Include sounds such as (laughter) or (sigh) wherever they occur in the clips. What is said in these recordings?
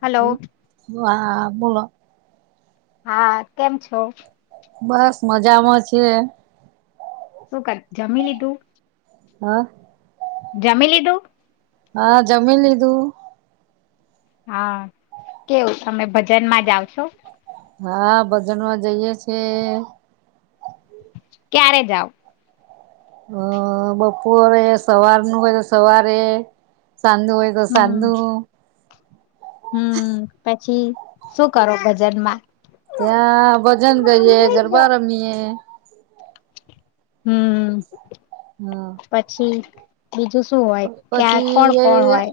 Hello હ બોલો હા કેમ છો બસ મજામાં છે શું જમી લીધું હા જમી લીધું હા જમીન લીધું હા કેવું તમે ભજન માં જ આવ છો હા ભજનમાં જઈે છે ક્યારે જાાવ હ બપોરે સવારનું હોય તો સવારે સાંદું હોય તો હમ સાંધું હમ પછી શું કરો ભજનમાં ત્યાં ભજન કરીએ ગરબા રમીએ હમ હા પછી બીજું શું હોય ક્યાં કોણ પછી એ કોણ હોય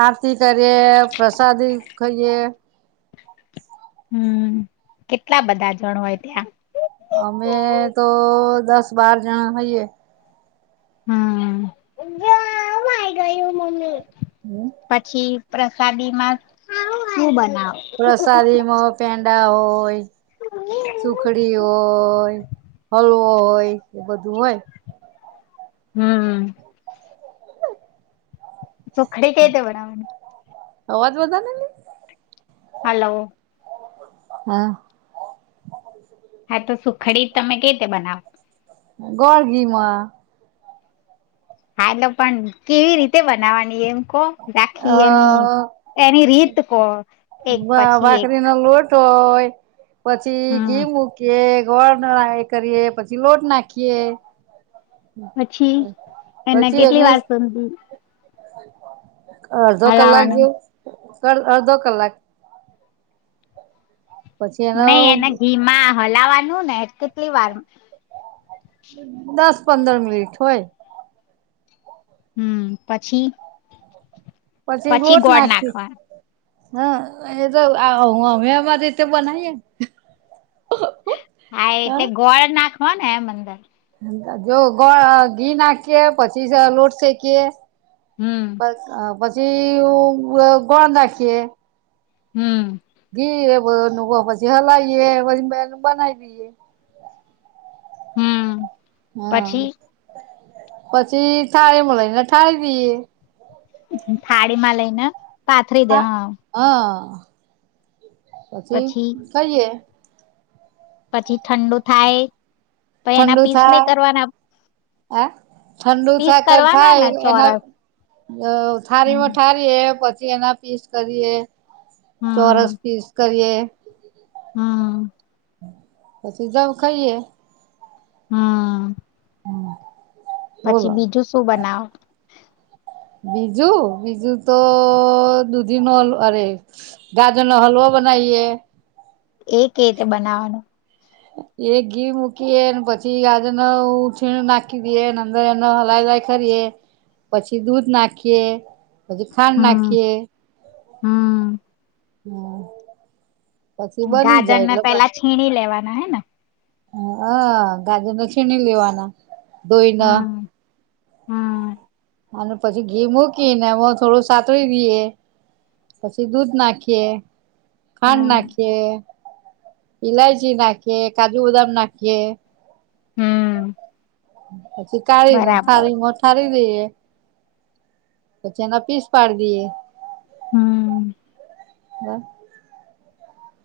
આરતી કરીએ પ્રસાદી ખાઈએ હમ કેટલા બધા જણ હોય ત્યાં અમે તો દસ બાર જણા થઈએ હા ગ ગ એું મને પછી પ્રસાદી માં શું બને પ્રસાદી મો પેંડ તા હોય સુખડી હોય હળવ હોય એ બધું હોય હમ સુખડી ક તે બનાવાની અવાજ બધા ને હલોો હા હા તો સુખડી તમે કેવી રીતે બનાવ ગોળગીમાં હા તો પણ કેવી રીતે બનાવાની એમ કો અ રાખી એની એની રીત કો એક પછી એક છ પછી હમ ઘી મૂકીએ ગોળ કરીએ પછી લોટ નાખીએ પછી એના કેટલી વાર સમધી પ અડધો કલાક જેવું અડધો કલાક પછી એનો નઈ એના ઘીમાં હલાવા ને કેટલી વાર દસ પંદર મિનિટ હોય હમ પછી પછી લોટ ગોળ નાખી નાખવા હા એ તો અ અમે માંરે રીતે બનાઈએ હા એટલે ગોળ નાખ ખોને એમ મંદર જો ગોળ ઘી નાખીએ પછી લોટ શેકીએ. હમ બસ બસ. જે ગોળ ના ખીએ હમ્. ઘી એ બધ પછી હલાવીએ પછી બનાવી દઈએ. હમ. પછી હા. પછી થાળી મળ લને થાળી દઈએ. થાળી માં લઈને પાથરી દે ખા હા હ. પછી ખઈએ. પછી ઠંડુ થાય તો એના પીસ નહી કરવાના હ. ઠંડુ પીસ થક કરવાના ને થાય એના ચોરસ થારીમાં હમ થઠારી એ પછી તેના પીસ કરીએ ચોરસ હમ પીસ કરીએ હ. હમ. પછી જવ ખાઈએ હા. પછી બોલો બીજું શું બનાવ બીજું બીજું તો દૂધી નો અરે ગાજર નો હલવો બનાવીએ. એ કે રીતે બનાવાનું એક ઘી મૂકીએ પછી ગાજર ન ઉછીણ નાખી દેએ અંદર એનો હલાઈ હલાઈ કરીએ પછી દૂધ નાખીએ. પછી ખાન્ડ હમ નાખીએ. હમ. હમ. પછી બની ગાજર જાય ને એટલે પેલા છીણી લેવાના હે ને હ ગાજર ન શણી લેવાના દોઈના હમ હમ. અને પછી ઘી મૂકીને થોડું સાતળી દઈએ પછી દૂધ નાખીએ. ખાંડ હમ નાખીએ. ઇલાયચી નાખીએ કાજુ બદામ નાખીએ. હમ્મ. (unintelligible) હછી કાળી થારી મથારી ઈએ પછી એના પીસ પાડી દઈએ. હમ્મ. હ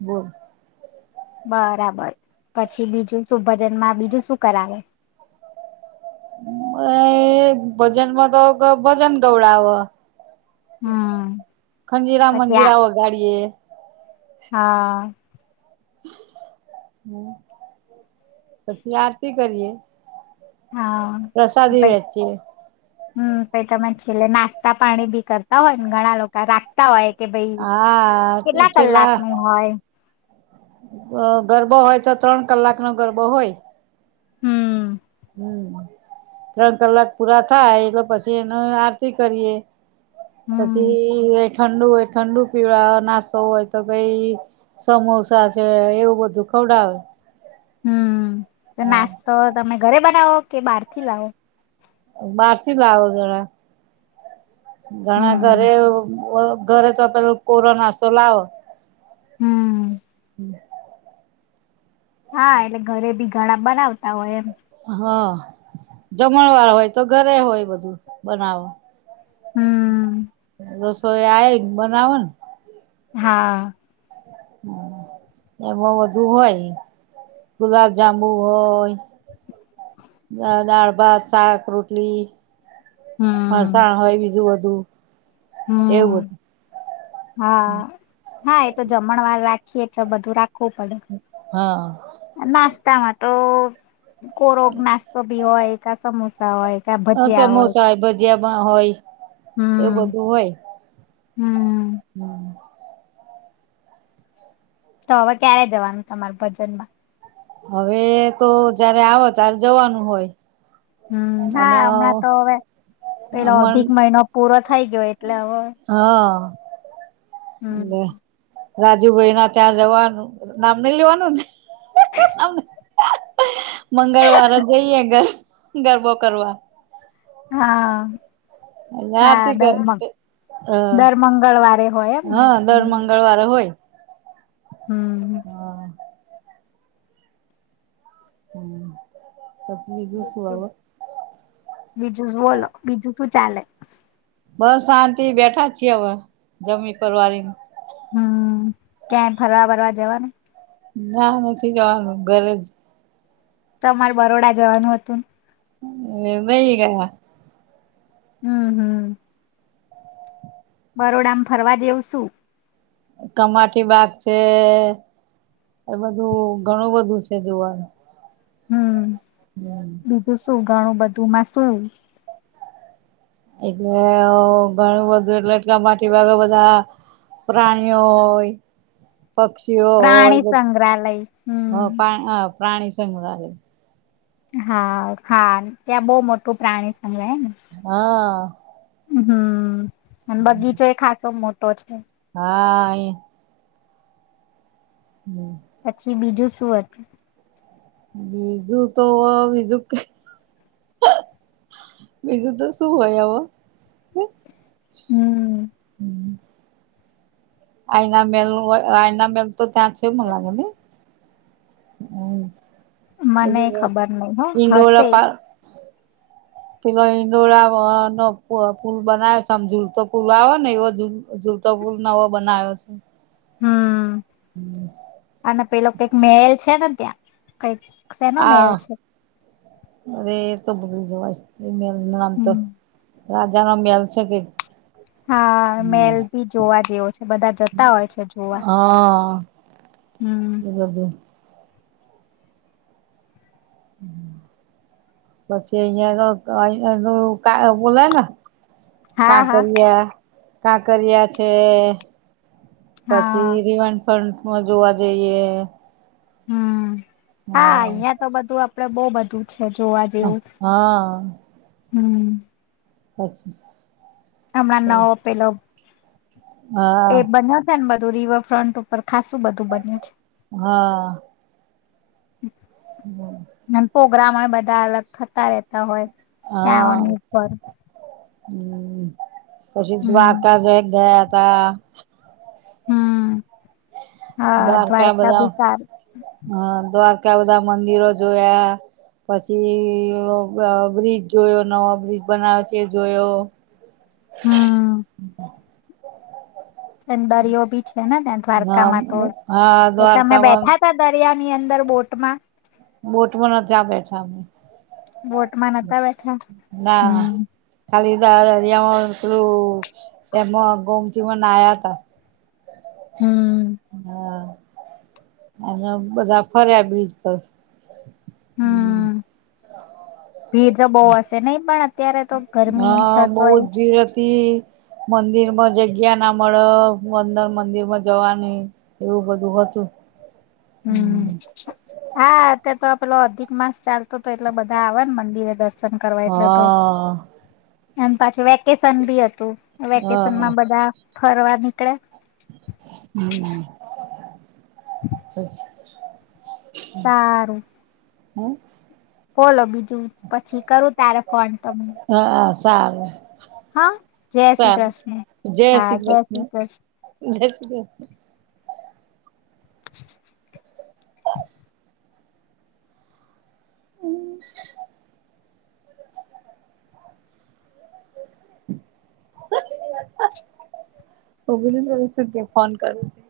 બોલ. બરાબર પછી બીજું શું ભજન માં બીજું શું કરાવે. એ ભજનમાં તો ભજન ગવડાવે. હમ ખંજીરા પછી આ મંદિરા વગાડીયે. હા. હ પછી આરતી કરીએ. હા પ્રસાદી વેચીએ હમ પ તને છેલ્લે નાસ્તા પાણી બી કરતા હોય ને ઘણા લોકો રાખતા હોય. કે ભાઈ હા કેટલા કલાક નું હોય. અ ગરબો હોય તો ત્રણ કલાક નો ગરબો હોય. હમ્મ. હમ ત્રણ કલાક પૂરા થાય એટલે પછી એને આરતી કરીએ. પછી હમ એ ઠંડુ હોય ઠંડુ પીળ નાસ્તો હોય તો કઈ સમોસા છે એવું બધું ખવડાવે. હમ્મ હા નાસ્તો તમે. ઘરે બનાવો કે બહાર થી લાવો. બહાર થી લાવો ઘણા. ઘણા ઘરે હમ ઘરે તો પેલો કોરોના તો લાવો. (inaudible) હમ હા એટલે ઘરે બી ઘણા બનાવતા હોય એમ. હ જમણ વાળ હોય તો ઘરે હોય બધું બનાવો. હમ (inaudible) સોયા આવ બનાવન હા. હ એમાં બધુ હોય ગુલાબ જાંબુ હોય દાળ ભાત શાક રોટલી. હમ ફરસાણ હોય બીજુ હમ્મ. એવું હતું. હમ હા હા એ તો જમણ વાર રાખીએ તો બધું રાખ ખપડ હા ના. તામાં તો કોરગ નાસ્તો બી હોય સમોસા. કા હ ભજીયા હોય સમોસા એ ભજ. (unintelligible) એ હમ બધું હોય. હમ તો હવે ક્યારે જવાનું તમાર ભજનમાં? હવે તો જયારે આવે ત્યારે જવાનું હોય. હમ્મ અને હા હમણાં તો હવે પેલો અધિક મન મહિનો પૂરો થ હા (unintelligible) હમ્મ. રાજુ ભાઈના ત્યાં જવાનું નામ નઈ લેવાનુંને મંગળવાર જ જઈએ ગરબો કરવા. હા. હા દર હ દર મંગળવારે હોય એમને હા દર હમ મંગળવારે હોય. હમ હા. (inaudible) (unintelligible) બીજું બોલો બીજું શું ચાલે? બસ શાંતિ બેઠા છીએ હવે જમી પર કરવાની. હમ્મ ક્યાંય ફરવા ભરવા જવાનું? ના નથી જવાનું ઘરે જ તમારે બરોડા જવાનું હતું. હ એઈ ગ હમ હમ બરોડામાં ફરવા જેવું શું. કમાટી બાગ છે એ બધું ઘણું બધું છે જોવાનું હમ. હમ. બીજું શું ઘણું બધું માં શું એટલે ઘણું બધું એટલે એટલા માટી ભાગે બધા પ્રાણીઓ હોય પક્ષીઓ હોય પ્રાણી બ સંગ્રહાલય હમ પ્રાણી સંઘરાલય હા હા ત્યાં બહુ મોટું પ્રાણી સંગ્રહ ને હા. હમ. અને બગીચો એ ખાચો મોટો મોટો છે. હા અહીંયા હમ. પછી બીજું શું હતું બીજું તો બીજું બીજું તો શું હોય આવ હમ. હમ આઈના મલનું આયના મલ તો ત છે મ લાગે ને હમ મને બધું ખબર નહ હા ઈંડોરા હશે પા પેલો ઈંડોરા નો પુલ બનાવ છે આમ જુલતો પુલ આવે ને એવો જુલતો પુલ નવો બનાવ્યો છે હમ. અને પેલા કઈક મેહેલ છે ને ત્યાં કઈક શેનો હા મહેલ છે અ બલી જવાય એ મેલ નું નામ તો હમ રાજા નો મેલ છે કે હા મેલ ભી જોવા જેવો છે બધા જતા હોય છે જોવા હા હમ. એ બધું પછી અહયા તો અ એ ક બોલાય ને ક હા હા કરી્યા કાંકરિયા છે હા પછી રીવાન ફન્ટમાં જોવા જઈએ હમ હા અહિયાં તો બધું આપડે બહુ બધું છે જોવા અ જેવું હા હમ અચછ હમણાં નવો પેલો એ હા બન્યો છે ને બધ રિવરફ્રન્ટ ઉપર ખાસું બધું બન્યું છે હા હમ અને પ્રોગ્રામ હોય બધા અલગ થતા રહેતા હોય હા ત્યાંનીર હમ પછી દ્વારકા જે ગયાત કત્તા હમ હા દ્વારકા બધા બી સારું હ દ્વારકા બધા મંદિરો જોયા પછી બ્રિજ જોયો નવો બ્રિજ બનાવે છે જોયો હ હમ દરિયો બી છે ને ત્યાં દ્વારકામાં હા તો તમે દ્વારકામાં બેઠા ત દરિયા ની અંદર બોટ માં બોટમાં નથી આ બેઠા અમે વોટમાં નતા બેઠા હમ દરિયામાંલું એમાં ગોમતી નાયા ત હમ હા અને બધા ફર્યા બીજ પર હમ ભીડ તો બહ હશે નહ પણ અત્યારે તો ગરમી હા છે તોય બહત ભીડ હતી મંદિર માં જગ્યા ના મળે મંદર મંદિર માં જવાની એવું બધું હતું હમ હા તે તો અધિક માસ ચાલ તો તો એટલા બધા આવે ને મંદિરે દર્શન કરવા એટલે તો હા એમ પાછી વેકેશન બી હતું વેકેશન હા માં બધા ફરવા નીકળે હમ (inaudible) સારું હમ બોલો બીજું પછી કરું તારે ફંડ તમને હા સારું હા જય શ્રી સારું કૃષ્ણ હા જય શ્રી કૃષ્ણ જય શ્રી કૃષ્ણ (inaudible) (inaudible) હમ હભી ત સુગ્યા ફોન કરો છ